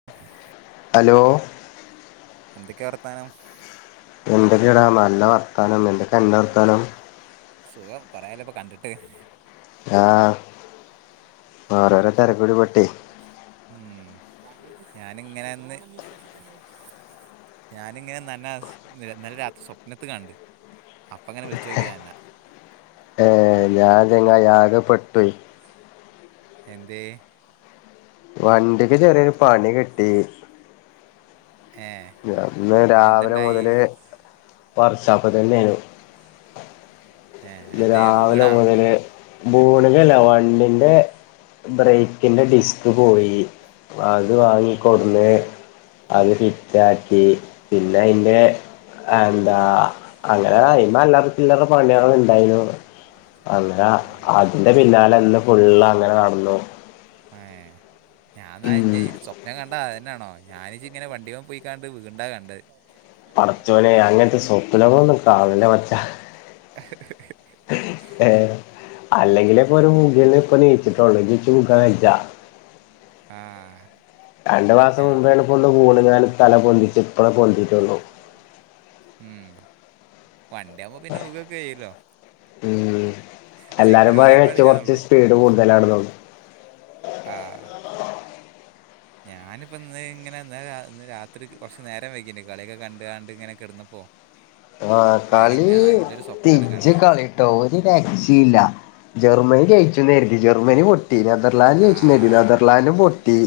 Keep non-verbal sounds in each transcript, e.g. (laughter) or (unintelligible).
(inaudible) Hello എന്തൊക്കെയ വർത്താനം എന്തൊക്കെ ടാ നല്ല വർത്താനം എന്തൊക്കെ അന്റെ വർത്താനം സുഖം കൊറേ ആയല്ലോ ഇപ്പൊ കണ്ടിട്ട് ആഹ് ഓരോരോ തിരക്കൂടി പെട്ട് ഉം ഞാനിങ്ങനെ ഇന്ന് ഞാനിങ്ങനെ നിന്ന ഇന്നലെ രാത്രി സ്വപ്നത്തി കണ്ട് അപ്പ ഇങ്ങനെ വിളിച്ചു നോക്കിയത അന്നാ ഏഹ് ഞാൻ ചങ്ങായി ആകെ പെട്ടോയി എന്തേ വണ്ടിക്ക് ചെറിയൊരു പണി കിട്ടി ഏ ഇന്ന് രാവിൽ എന്തുണ്ടായി മുതല് വർക്ക്‌ഷാപ്പിൽ തന്നെയാണ് ഏ ഇന്ന് എന്തേ രാവിലെ വീണാ മുതല് ബൂണ്ക്കല്ല വണ്ടിന്റെ ബ്രേക്കിന്റെ ഡിസ്ക് പോയി അത് വാങ്ങിക്കൊടുന്ന് അത് ഫിറ്റ് ആക്കി പിന്നെ അയിന്റെ എന്താ അങ്ങനെയ്മെ അല്ലാറ ചില്ലറ പണിയാള്ണ്ട് ണ്ടായിനു അങ്ങനെ അതിന്റെ പിന്നാലെ ന്ന് ഫുള്ള് അങ്ങനെ നടന്നു. ഏ ഞാന്നാ ഇനി സ്വപ്നം കണ്ടത ന്നെ ണോ? ഞാനി ചിങ്ങനെ വണ്ടി പോയി കാണ്ട് വീക്ണ്ടാ കണ്ട്. പടച്ചോനെ അങ്ങനത്തെ സ്വപ്നങ്ങളൊന്നും കാണല്ലേ? മച്ച. (unintelligible) ഏ അല്ലെങ്കിലേ ഇപ്പൊ ഒരു ബുകല്ന്ന് ഇപ്പൊ നീച്ചിട്ടൊള്ളു. നിച്ച്, ബുകാ വയ്യ ആഹ്‌ രണ്ട് മാസം മുമ്പോണ് പൊന്ന് വീണ് കാണ്ട് ഞാൻ തല പൊന്തിച്ച് ഇപ്പണ് പൊന്തീറ്റൊള്ളു. മ് വണ്ടിയാവുമ്പോ പിന്നെ വുകൊക്കെ ചെയല്ലോ? മ്, എല്ലാരും പറണ്. ഇച്ച് കൊർച്ച് പാടില്ലാന്നുള്ളു സ്പീഡ് കൂടുതലാണ്. നൊ ആഹ്‌ ഞാനിപ്പോ, ഇന്ന് ഇങ്ങനെ ഇന്നലെ ഇന്ന് രാത്രി കൊർച് നേരം വയ്കീന് കളിയൊക്കെ കണ്ട് കാണ്ട് ഇങ്ങനെ കെടന്നപ്പോ? (inaudible) ആഹ്‌, കളി തീജ്ജ് കണ്ട് കളി. ട്ടോ ഒരു രക്ഷി ഇല്ല. ജർമ്മനി ജയിച്ചുന്നാര്തീ. ജെർമ്മനി പൊട്ടി. നെതർ നലാൻഡ് ആ ജയ്ചൂന്നര്തി നെതർലാൻഡ് പൊട്ടി.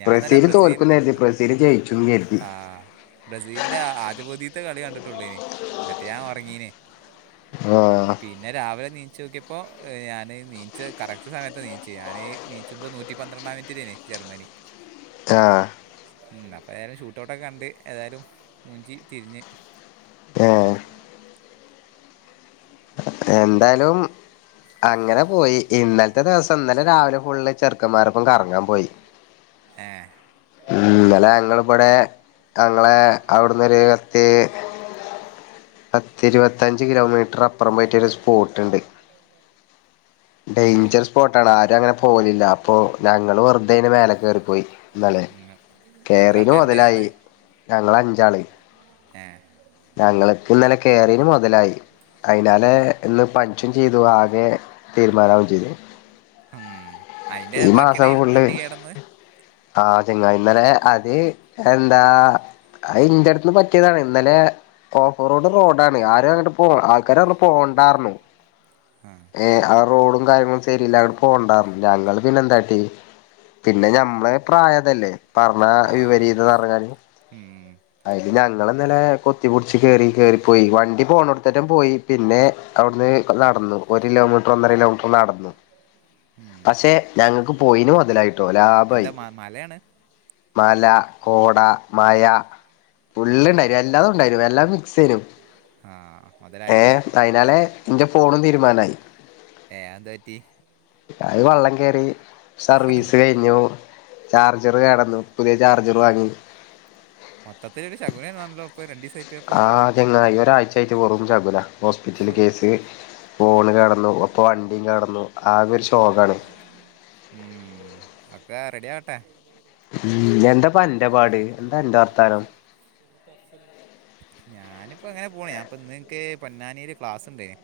ഞാൻ നല്ല ബ്രസീല് ബ്രസീൽ തോൽക്കുന്നു കരുതി. ബ്രസീല് ജയിച്ചും കരുതി. ബ്രസീലന്റെ ആദ്യ പോതിത്തെ കളി കണ്ടിട്ടുള്ളേന്, എന്നിട്ട് ഞാൻ ഒറങ്ങീന് ആഹ്‌ പിന്നെ, രാവിലെ നീച് നോക്കിയപ്പോ ഞാൻ നീച് കറക്റ്റ് സമയത്ത് നീച്ച് ഞാന്. നീച്ചുമ്പ നൂറ്റി പന്ത്രണ്ടാം മിനിറ്റ് ലേന് ജർമ്മനി ആഹ്‌ മ് അപ്പ ഞാൻ ഷൂട്ട്‌ ഔട്ട് ക്കെ കണ്ട് ‌. ഏതായാലും മൂഞ്ചി തിരിഞ്ഞ്. ഏ എന്തായലും അങ്ങനെ പോയി. ഇന്നല് ത്തെ ദിവസം ഇന്നലെ രാവിലെ ഫുള്ള് ചെർക്കന്മാരപ്പം കറങ്ങാൻ പോയി. ഏഹ്‌ ഇന്നലെ, ഞങ്ങളിവിടെ ഞങ്ങളെ അവിടുന്നൊര്. ര് പത്തി ഇരുപത്തഞ്ച് കിലോമീറ്റർ അപ്പുറം പോയിട്ടരു. റ്റ് സ്‌പോട്ട്ണ്ട്. ഏ ഡേഞ്ചർ സ് പ്പോട്ടാണ് ആരും, അങ്ങനെ പോവലില്ല. അപ്പോ, ഞങ്ങള് വെറുതെ അയിന്റെ മേലെ കയറിപ്പോയി. ഇന്നെലെ ഉം. എത്ര കേറിന് ആൾക്കാരുണ്ടായി മുതലായി. ഞങ്ങള് അഞ്ചാള് ഏഹ്‌ ഞങ്ങള്ക്ക് ഇന്നലെ കേറീന് മൊതലായി. അയിതിനാലെ, ഇന്ന് പനിക്കും ചെയ്തു. ആകെ തീരുമാനാവു ചെയ്തു. ഹമ്, അയിന്റെ ബാക്കിയാണ് ഈ, വണ്ടി കേടന്ന. ആഹ്‌, ചങ്ങായി. ഇന്നലെ അത്, എന്താ. അത് ഇന്റട്ന്ന് പറ്റിയതാണ്. ഇന്നലെ ഓഫ് റോഡ്, റോഡാണ്. ആരും, അങ്ങട്ട് പോ ആൾക്കാറഞ്ഞു. പോണ്ടാർന്നു. ഉം ഏ, ആ, റോഡും കാര്യങ്ങളും ശരില്ല അങ്ങട്ട് പോണ്ടാന്ന്പറഞ്ഞു. ഞങ്ങള് പിന്നെ എന്താട്ടി. പിന്നെ ഞമ്മളെ പ്രായത ല്ലേ? ആഹ് ഉം അയില് ഞങ്ങള് ഇന്നലെ കൊത്തിപടിച്ച് കേറി കേറിപ്പോയി വണ്ടി പോണോടത്തറ്റം പോയി പിന്നെ അവിടുന്ന് നടന്നു ഒരു കിലോമീറ്റർ ഒന്നര കിലോമീറ്റർ നടന്നു ഉം പക്ഷെ ഞങ്ങക്ക് പോയിനു മൊതലായിട്ടോ എന്താ ലാഭായി മ മലയാണ് മല കോട മഴാ ആ ഫുള്ള്ണ്ടായിന് എല്ലാതുണ്ടായിനു എല്ലാം മിക്‌സേനു ആ മുതലായല്ലോ ഏഹ് അയിനാലെ ഇന്റെ ഫോണും തീരുമാനായി ഏഹ് അഎന്താ പറ്റി അഹ് വള്ളംകേറി സർവീസ് കേ ഇഞ്ഞിയൊ ചാർജർ കേടന്നു പുതിയ ചാർജർ വാങ്ങി മൊത്തത്തിലൊരു ശകുനേണല്ലോ ഇപ്പൊ രണ്ടീസാ ആഹ് ചെങ്ങായി ഒരാഴ്ചായിട്ട് വെറും ശകുനാ ഹോസ്പിറ്റല്കേസ് ഫോണ് കേടന്നു ഒപ്പൊ വണ്ടി കേടന്നുആകെ ഒരുഷോകാണ് ഉം ഒക്കെ റെഡിആട്ടെ ഉംഎന്താപന്റെ പാട് എന്താ അന്റെവർത്താനം പസ്സിൽ ഞാന്പ്പോ അങ്ങനെപോണ് ഞാപ്പന്ന്ൻക്ക് പൊന്നാനില് ക്ലാസ്ണ്ടേന്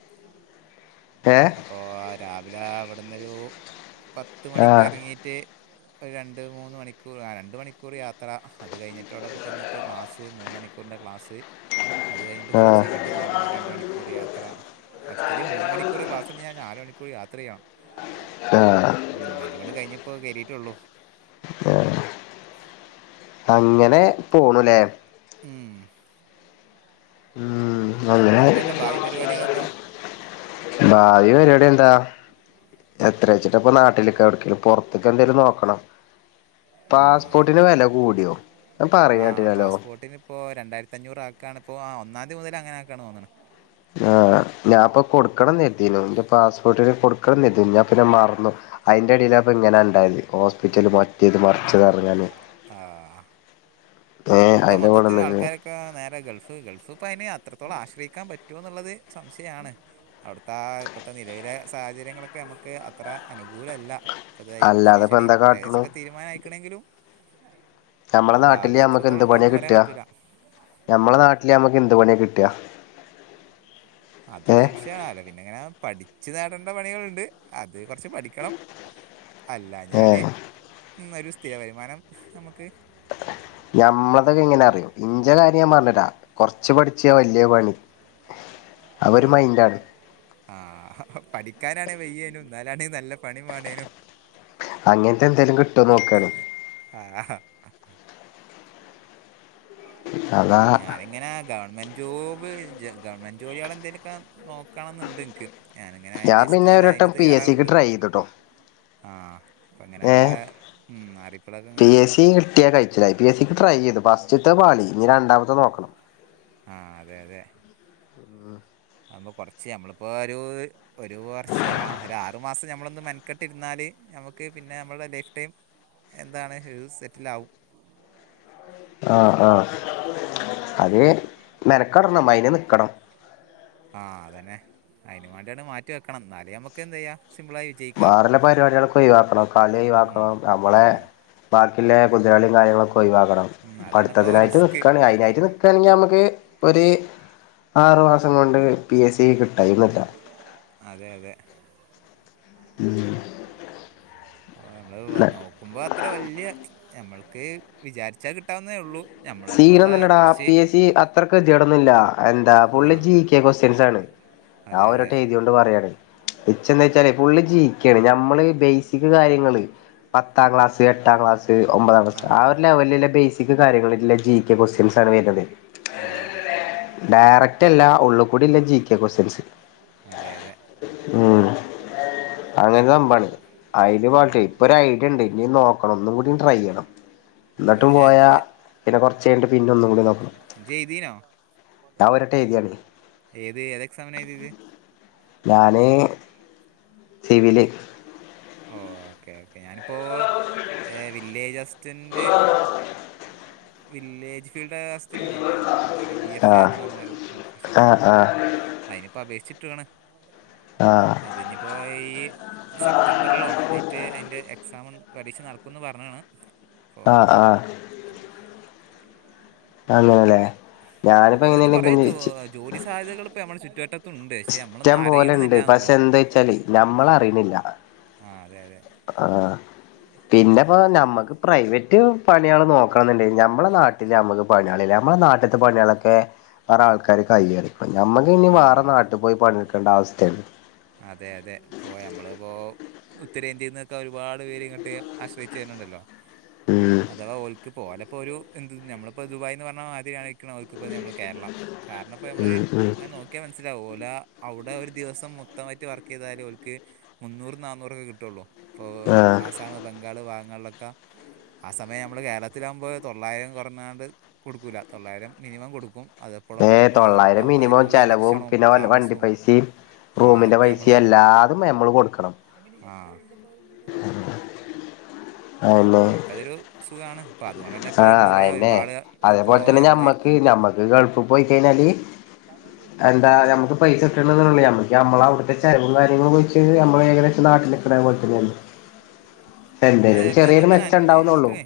ഏഹ് ഇപ്പോ രാവിലാ ഇവിടുന്നൊരു പത്ത് മണിക്ക് ആഹ് എറങ്ങീറ്റ് ഒരു രണ്ട് മൂന്ന് മണിക്കൂർ ആരണ്ട് മണിക്കൂർ യാത്ര അത് കഴിഞ്ഞിട്ടവടെ ചെന്ന്ട്ട് ക്ലാസ് മൂന്ന് മണിക്കൂറിൻ്റെ ക്ലാസ് അത് കഴിഞ്ഞിട്ട് തിരിച്ച് ആഹ് ഇങ്ങ ട്ട് നാല് മ രണ്ട് മണിക്കൂർ യാത്ര മൊത്തത്തില്മൂന്ന് മണിക്കൂർ ക്ലാസ്ന് ഞാൻ നാല് മണിക്കൂർ യാത്രയ്യണം ആഹ് ഉം അര്പട്കഴിഞ്ഞ്പ്പോ കേറിറ്റൊള്ളു ഉം അങ്ങനെപോണുലെ ഉം ഉം അങ്ങനെ എന്താഞ്ഞിപ്പന്റെ ഭാവി പരിപാടികളൊക്കാ ഭാവി പര്പാടിഎന്താ എത്രേച്ചിട്ടാപ്പ നാട്ടില്ക്കാ എവിട്ക്കേ പൊറത്ത്ക്കെന്തേലും നോക്കണം പാസ്പോട്ടിന് വെല കൂടിയോ അപറീണേ കേട്ടിനല്ലോ ഇപ്പോ രണ്ടായിരത്തഞ്ഞൂറ് ആക്കാണ്പ്പോ ആഹ് ഒന്നാന്തി മുതല് അങ്ങനാക്കാണ് തോന്ന്ണ് ആഹാ ഞാപ്പൊ കൊടുക്കണന്നെരുതീന്നു ഇൻ്റെ പാസ്പോർട്ടിന് കൊടുക്കണന്നെര്തീന്നു ഞാൻ പിന്നെ മറന്നു അയിന്റെടീലാപ്പോങ്ങനണ്ടായത് ഹോസ്പിറ്റല് പോ റ്റേത് മറിച്ചതറകഞ്ഞ്ങ്ങാന് ആ ഏഹ് അയിന്റെ കൂടന്ന്ട്ട് ഇപ്പാ നേരെ ഗൾഫ് ഗൾഫ് ഇപ്പഅയിന് അത്രത്തോള ആശ്രയിക്കാപറ്റോന്നുള്ളത് സംശയാണ് അവിടുത്താ ഇപ്പത്തെ നിലവിലെ സാഹചര്യങ്ങളൊക്കെ നമ്മുക്ക് അത്ര അനുകൂലല്ല അതാ യുദ്ധ അല്ലാതെ ഇപ്പ ഭീഷണീം എന്താ കാട്ടണു ഏശൊക്കെ തീരുമാനായിക്ക്ണങ്കിലും ഞമ്മളെ ഉം നാട്ടില് ഭാവി ഞമ്മക്ക് എന്ത് പണിയാ ന്നോളണ്ടാവുന്ന് കിട്ടുക പറയാപറ്റൂല്ല ഞമ്മളെ നാട്ടില് ഞമ്മക്കെന്ത് പണിയാകിട്ടാ അത് സംശയാ അത് പിന്നെങ്ങനാ പഠിച്ചു നേടണ്ട പണികള്ണ്ട് അത് കൊറച്ച് പഠിക്കണം ഹാ ഏഹ് അല്ലാഞാല്ഉം ഒരു സ്ഥിരവരുമാനം നമുക്ക് ഞമ്മളതൊക്കെ എങ്ങനെഅറിയോ ഇഞ്ചെകാര്യം ഞാൻ പറഞ്ഞേരാ കൊറച്ച്പഠിച്ചാ വല്ല്യേ പണി അതൊരു ആഹ് മൈൻഡാണ് ആഹ് പഠിക്കാനാണെ വയ്യേനും ഇന്നാലാണെ നല്ല പണിവാണേനും അങ്ങനത്തെന്തേലും കിട്ടോനോക്കാണ് ആഹാ അതാ ഞാനിങ്ങനാ ഗവൺമെ ജോബ് ജ് ഗവൺമെൻറ് ജോലിയാള് എന്തേലൊക്കെ നോ ക്കണംന്ന്ണ്ട്ൻക്ക് ഞാനങ്ങനെ അയി ഞാൻ പിന്നെ ജസ്റ്റ്ങ്ങനെ ഒരു അയിന് വട്ടം പി എസ് സിക്ക് തയ്യാറാവ്ണ്ട് ട്രൈ ചെയ്തുട്ടോ ആഹ് അപ്പൊങ്ങനെള്ള ഉം അറിപ്പളൊക്കെങ്ങെ പിഎസ്സി കിട്ടിയാലായി ച്ചിലായി പി എസ്സി ക്ക് ട്രൈ ചെയ്തു ഫസ്റ്റ്ത്തെപാളി ഇഞ്ഞി രണ്ടാമത്തെ നോക്കണം ആഹ് അതെ അതെ നമ്മള്കൊറച്ച് നമ്മളിപ്പോരുഒരു വർഷംആരാ ഒരുമാസം നമ്മളൊന്ന് മേനെകെട്ടിരുന്നാല് നമുക്ക് പിന്നെ നമ്മുടെ ലൈഫ് ടൈം എന്താണ് ഹ് സെറ്റിലാവും ആഹ് അത്മേനെക്കടണം അയിന്നിക്കണം. ആഹ് അതന്നെ അയിന് വേണ്ടിയാണ് മാറ്റിവെക്കണം എന്നാലേനമക്കെന്തേയ്യാം സിമ്പിളായി വിജയിക്കാം വേറെല്ല പരിപാടിയോളോക്കെ ഒയിവാ വാക്കണം കളി ഉം, ഒയിവാക്കണം നമ്മളെ ഉം, ബാക്കിള്ള കുതിരകളിയും കാര്യങ്ങളൊകൊയിവാക്കണം ഉം, അതാണിപ്പോൾ പഠത്തത്തിനായിട്ട് റിസ്ക് നിക്കേണ് അയിനായിട്ട്നി ക്കണെങ്കിനമക്ക് ഒര് ആറുമാസം കൊണ്ട് പി എസ് സി കിട്ടായികല്ല അതെ അതെ ആഹ് ഓനമ്മള് നോക്കുമ്പത്ര വല്ല്യ നമ്മക്ക് വിചാരിച്ചാകിട്ടാവുന്നേഒള്ളൂ സീരംന്നെല്ലെടാ പി എസ് സി ത്രക്ക്കേതിയെടോന്നുല്ല ആ എന്താപുള്ളിക്ക്ഇകേകോസ്റ്റ്സ്റ്റേൻസാണ് അതെ ഞാനൊരു അതെ വട്ടം എഴുത- പറയേണ് ഇച്ചന്താചാല് ഫുള്ള് ജീകെണ് നമ്മള്ബേസിക് കാര്യങ്ങള് പത്താംക്ലാസ് എട്ടാംക്ലാസ്ഒമ്പതാം ആ ക്ലാസ് ആഒരുലെവലിലെബേസിക് കാര്യങ്ങളി ല്ലേ ജികെ ക്വസ്റ്റ്യൻസ് വരണത് അതെ അതെ ഡയറക്റ്റ് അല്ല ഉള്ള്കൂഡില്ല ജി കെ ക്വസ്റ്റ്യൻസ് അതെ അതെ ഉം അങ്ങനെ സംഭാണ് അയില് ഉം. പള്ട്ട് ഇപ്പൊരയിഡിയണ്ട് ഇനിനോക്കണം ഒന്നും കൂടിട്രൈയ്യണം അതെ ന്നിട്ടും ഏ, പോയാ ഇജ്ജ് പിന്നെ കൊറച്ചയിഞ്ഞിട്ട് പിന്നെന്നൂടിനോ ജി ഏയ്‌തിനോ ഒരട്ടം എഴുതിയാണ് ഏത് ഏത എക്സാമിനാ എഴുതിയത് ഞാന് സിവില് ഓഹ് ഓക്കേക്കേ ഞാനിപ്പോൾ വില്ലേജ്അസ്റ്റൻറ് വില്ലേജ് ഫീൽഡ്അസ്റ്ററ്ണ്ടല്ലോ ഒരു വി എസ്സെ ആഹ് എന്ന്റിഞ്ഞൊരു അഡ്ഫിഷൻ ആഹ് ആഹ് അയിന് പപേക്ഷിച്ചിട്ടക്ക്ണ് ആഹ് അതിഞ്ഞിപ്പോൾ ഈസെപ് റ്റംബറിലോ ആയിറ്റ് അയിൻ്റെ എക്സാാം പരീക്ഷനടക്കുന്ന് പറഞ്ഞക്ക്ണ് ആഹ്ആഹ് ആഹ് അങ്ങനല്ലേ ഞാനിപ്പോ അത്തരത്തിൽ കുറേ ജോ എങ്ങനെയെലക്കേജയിച്ച് ജോലി സാധ്യതകള്പ്പോ നമ്മളെ ചുറ്റുവട്ടം തുണ്ട് പക്ഷെനമ്മളൊന്നും ഇഷ്ടം പോലെണ്ട് അറിയണന്നില്ലന്നുള്ളൂ പക്ഷെ എന്താ വെച്ചാല് നമ്മളറിയണില്ല ആഹ് അതെ അതെ ആഹ് പിന്നെപ്പോ നമ്മക്ക് പ്രൈവറ്റ് പണികള്നോക്കണന്ന്ണ്ടെങ്കി നമ്മളെനാ നമ്മള്ക്ക് പണിയെളില്ലനമ്മടെ നാട്ടിത്തെപണിയാളൊക്കെവേറെ ആൾക്കാര്കയ്യെറിും ഞമ്മക്കിനി വാറ ഉം. നാട്ട് പോയി പണി ഇട്ക്കണ്ട അവസ്ഥേണ് അതെ അതെ പോയ നമ്മള് പ്പോ ഉത്തരേന്ദ്യേന്നൊക്ക ഒരുപാട് പേര് ഇങ്ങട്ട് ആശ്രയിച് വര്ണ് ണ്ടല്ലോ ഉം അതവാ ഓൽക്ക് പ്പൊ ഓലപ്പോരു എന്ത്ന്ന് ഞമ്മളിപ്പ ദുബായി്ന്ന് പർഞ്ഞ മാതിരിയാണ് ക്ക്ണ് ഓൽക്ക് ഇപ്പ ഞമ്മള കേര്ളം കാര്ണം ഇപ്പ ഞമ്മള് ഉം ഉം ങ്ങനെ നോ ക്ക്യാ മൻസ്സിലാവു ഓല അവ്ടെ ഒരു ദിവസം മൊത്തമായിട്ട് വർക്ക്യ്താല് ഓൽക്ക് മുന്നൂറ് നാന്നൂറ് ഒക്ക കിട്ടോള്ളൂ ഇപ്പൊ ആഹ് ആസാമ് ബംഗാള് ഭാഗങ്ങൾലൊക്ക ആ സമയം ഞമ്മള് കേരളത്തിലാവുമ്പോ തൊള്ളായിരം കൊർഞ്ഞാണ്ട് കൊടുക്കൂല തൊള്ളായിരം മിനിമം കൊടുക്കും അത് ഏ തൊള്ളായിരം മിനിമം ചെലവും പിന്നെ ഓല വണ്ടി താമസവും പൈസിം ആ റൂമിന്റെ അതൊക്കെ നമ്മള് പൈസിം എല്ലാതും ഞമ്മള് കൊടുക്കണം ആ അപ്പൊ ഓൽക്കതൊരു സുഖാണ് ഇപ്പോ അതുകൊണ്ട് തന്നെ ഇപ്പോ ആ നമ്മള് ഇവിടെ അയന്നെ ഒരുപാട് ഇപ്പോ അതേപോൽ തന്നെ നമ്മള് ഞമ്മക്ക് ഞമ്മക്ക് ഗൾഫ് പോയി കഴിഞ്ഞാല് ഞങ്ങക്ക് ഞമ്മക്ക് പൈസ കിട്ടണന്നൊള്ളി ഞമ്മക്ക് ഞമ്മള അവ്ട്ത്തെ ചെലവും കാര്യങ്ങളും വെച്ച് ഞമ്മള് ഏകദേശം നാട്ടില് (unintelligible) അതെ എന്തേലും ഇപ്പൊ ചെറിയൊരു നമ്മളിങ്ങനെ മെച്ചം അന്വ ഇണ്ടാവുന്നോള്ളു നമുക്ക്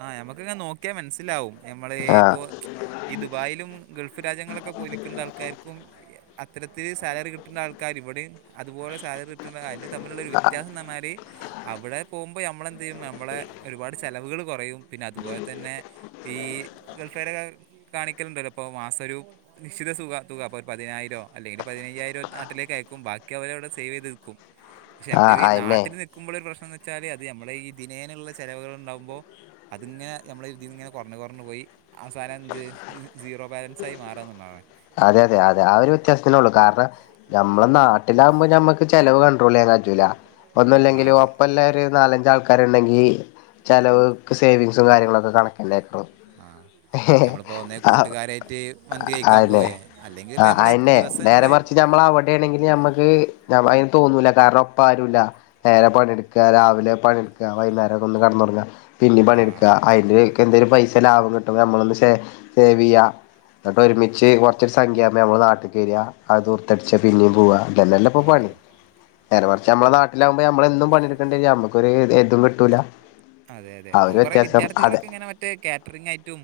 ആ ഞമ്മക്ക് ഇങ്ങെനെ നോക്കിയാ മൻസ്സിലാവും ഞമ്മള് ആഹ് ഇപ്പോ ഈ ദുബായിലും ഗൾഫ് രാജ്യങ്ങളൊക്ക പോയി നിക്കന്ത ആൾക്കാര്ക്കും അത്തരത്തില് സാലറി കിട്ട്ണ്ട ആൾക്കാര് ഇവടേം അതുപോലെ സാലറി കിട്ടണ്ട അഴിന്റെ തമ്മിലുള്ള ഒരു വ്യത്യാസം ന്ന് പർഞ്ഞാല് അവടെ പോവുമ്പ ഞമ്മളെന്തയ്യും ഞമ്മളെ ഒരുപാട് ചെലവുകള് കോറയും പിന്നെ അതുപോലെ തന്നെ ഈ ഗൾഫാരെ കാ കാണിക്കല്ണ്ടല്ലോ ഇപ്പൊ മാസ ഒരു നിശ്ചിത സുക തുക അപ്പ ഒരു പതിനായിരോ അല്ലെങ്കില് പതിനയ്യായിരോ നാട്ടിലേക്ക് അയക്കും ബാക്കി അവര അവടെ സേവ് ചെയ്ത് വെക്കും പക്ഷെ ഞമ്മള് ആഹ് ഈ അയന്നെ നാട്ടില് നിക്കുമ്പള് ഒരു പ്രശ്നന്ന് വച്ചാല് അത് ഞമ്മളെ ഈ ദിനേനള്ള ചെലവുകൾ ഇണ്ടാവുമ്പോ അത് ഇങ്ങനെ ഞമ്മളെ ഒര് ഇതീന്ന് ഇങ്ങനെ കൊർഞ് കൊർഞ്പോയി അവസാനം എന്ത് സീറോ ബാലൻസ് ആയി മാറാന്ന് ഇള്ളാണ് അതെ അതെ അതെ ആ ഒരു വ്യത്യാസ്ത്തിനേ ഒള്ളൂ കാര്ണം ഞമ്മള നാട്ടിലാവുമ്പോ ഞമ്മക്ക് ചെലവ് കൺ്രോൾ ചെയ്യാൻ ക ജൂല ആ ഒന്നുല്ലങ്കിലും അതെ ഒപ്പല്ല ഒരു നാലഞ്ച് ആൾ ക്കാര് ഇണ്ടെങ്കി ചെലവ് സേവിങ്സും കാര്യങ്ങളൊക്ക കണക്കന്നെക്കാരം ആ ഞമ്മള്പ്പോ ഒന്ന് കൂട്ടുകാരായിട്ട് മന്തി കഴിക്കാം ആന്നെ പോവേ അല്ലെങ്കില് ഇപ്പ ഞമ്മള് ദിവസം ഞമ്മള് ഞമ്മള് അവടെ ആണെങ്കില് ഞമ്മക്ക് അഴിന് തോന്നൂല കാരണം ഒപ്പ ആരുല്ല നേര പണിയെട് ക്ക രാവില പണി ഇട്ക്ക വൈന്നെരം ഒന്ന് കട്ന്ന ഒർങ്ങ പിന്നിം ആ പണി ഇട്ക്ക അയില് എനിക്ക് എന്തേലും പൈസ ലാഭം കിട്ടുമ്പ ഞമ്മളൊന്ന് ശേ സേവ് ചെയ്യാ ന്നട്ട് ഒരുമിച്ച് കൊർച്ചര് സംഖ്യ ആവുമ്പ ഞമ്മള് നാട്ടിക്ക് വര അത് ദൂർത്തട്ച്ച പിന്നിം പോവാ ഇതന്നല്ലെ ഇപ്പൊ ഉം പണി നേരെ മർച്ച് ഞമ്മളെ നാ ലാവുമ്പം ഞമ്മള് എന്നും പണി ഇട്ക്കേണ്ടി വരും ഞമ്മക്കൊര് ഇതും കിട്ടൂല ആ ഒരു വ്യത്യാസം അതെ കാറ്ററിങ് ആയിട്ടും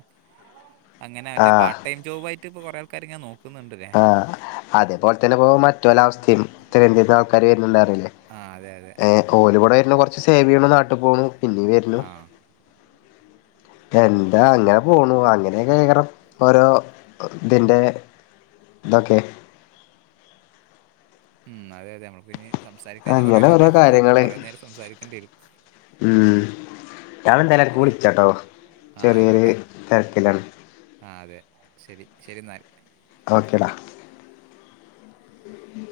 അങ്ങനെ മറ്റോ ആഹ് പാർട്ട് ട്ടൈം ജോബായിട്ട് ഇപ്പൊ കൊറെ ആൾക്കാര് ഇങ്ങനെ നോക്കുന്നുണ്ട് ലെ ആ അതേപോൽ തന്നെ പ്പൊ മറ്റൊല അവസ്ഥി ഇത്തരെന്ദ്യേന്ന് ആൾക്കാര് വര്ന്ണ്ട് പർഞ്ഞിലെ ആ അതെ അതെ ഏ ഓല് ഇവടെ വര്നു കൊർച്ച് സേവ് ചെയ്യ്ണു നാട്ട് പോണു പിന്നിം വര്ണു ! ! ! ! ! ! ! ! ! എന്താ അങ്ങന പോണു അങ്ങനെക്കെ കേക്കറം ഓരോ തിന്റെ ഇതൊക്കെ ഉം അതെ അതെ നമ്മള് പിന്നിം സംസാരിക്കാഞ്ഞ കോറെ അങ്ങനെ ഓരോ സമയം കോ കാര്യങ്ങള് കോറെ നേരം സംസാരിക്കണ്ടി വരും ഉം ഞാൻ എന്തേലും നമുക്കിനി കുളിച്ചട്ടോ ചെറിയൊരു തിരക്കിലാണ് ആഹ് അതെ ശരി ശരി എന്നാൽ ഓക്കെടാ ഉ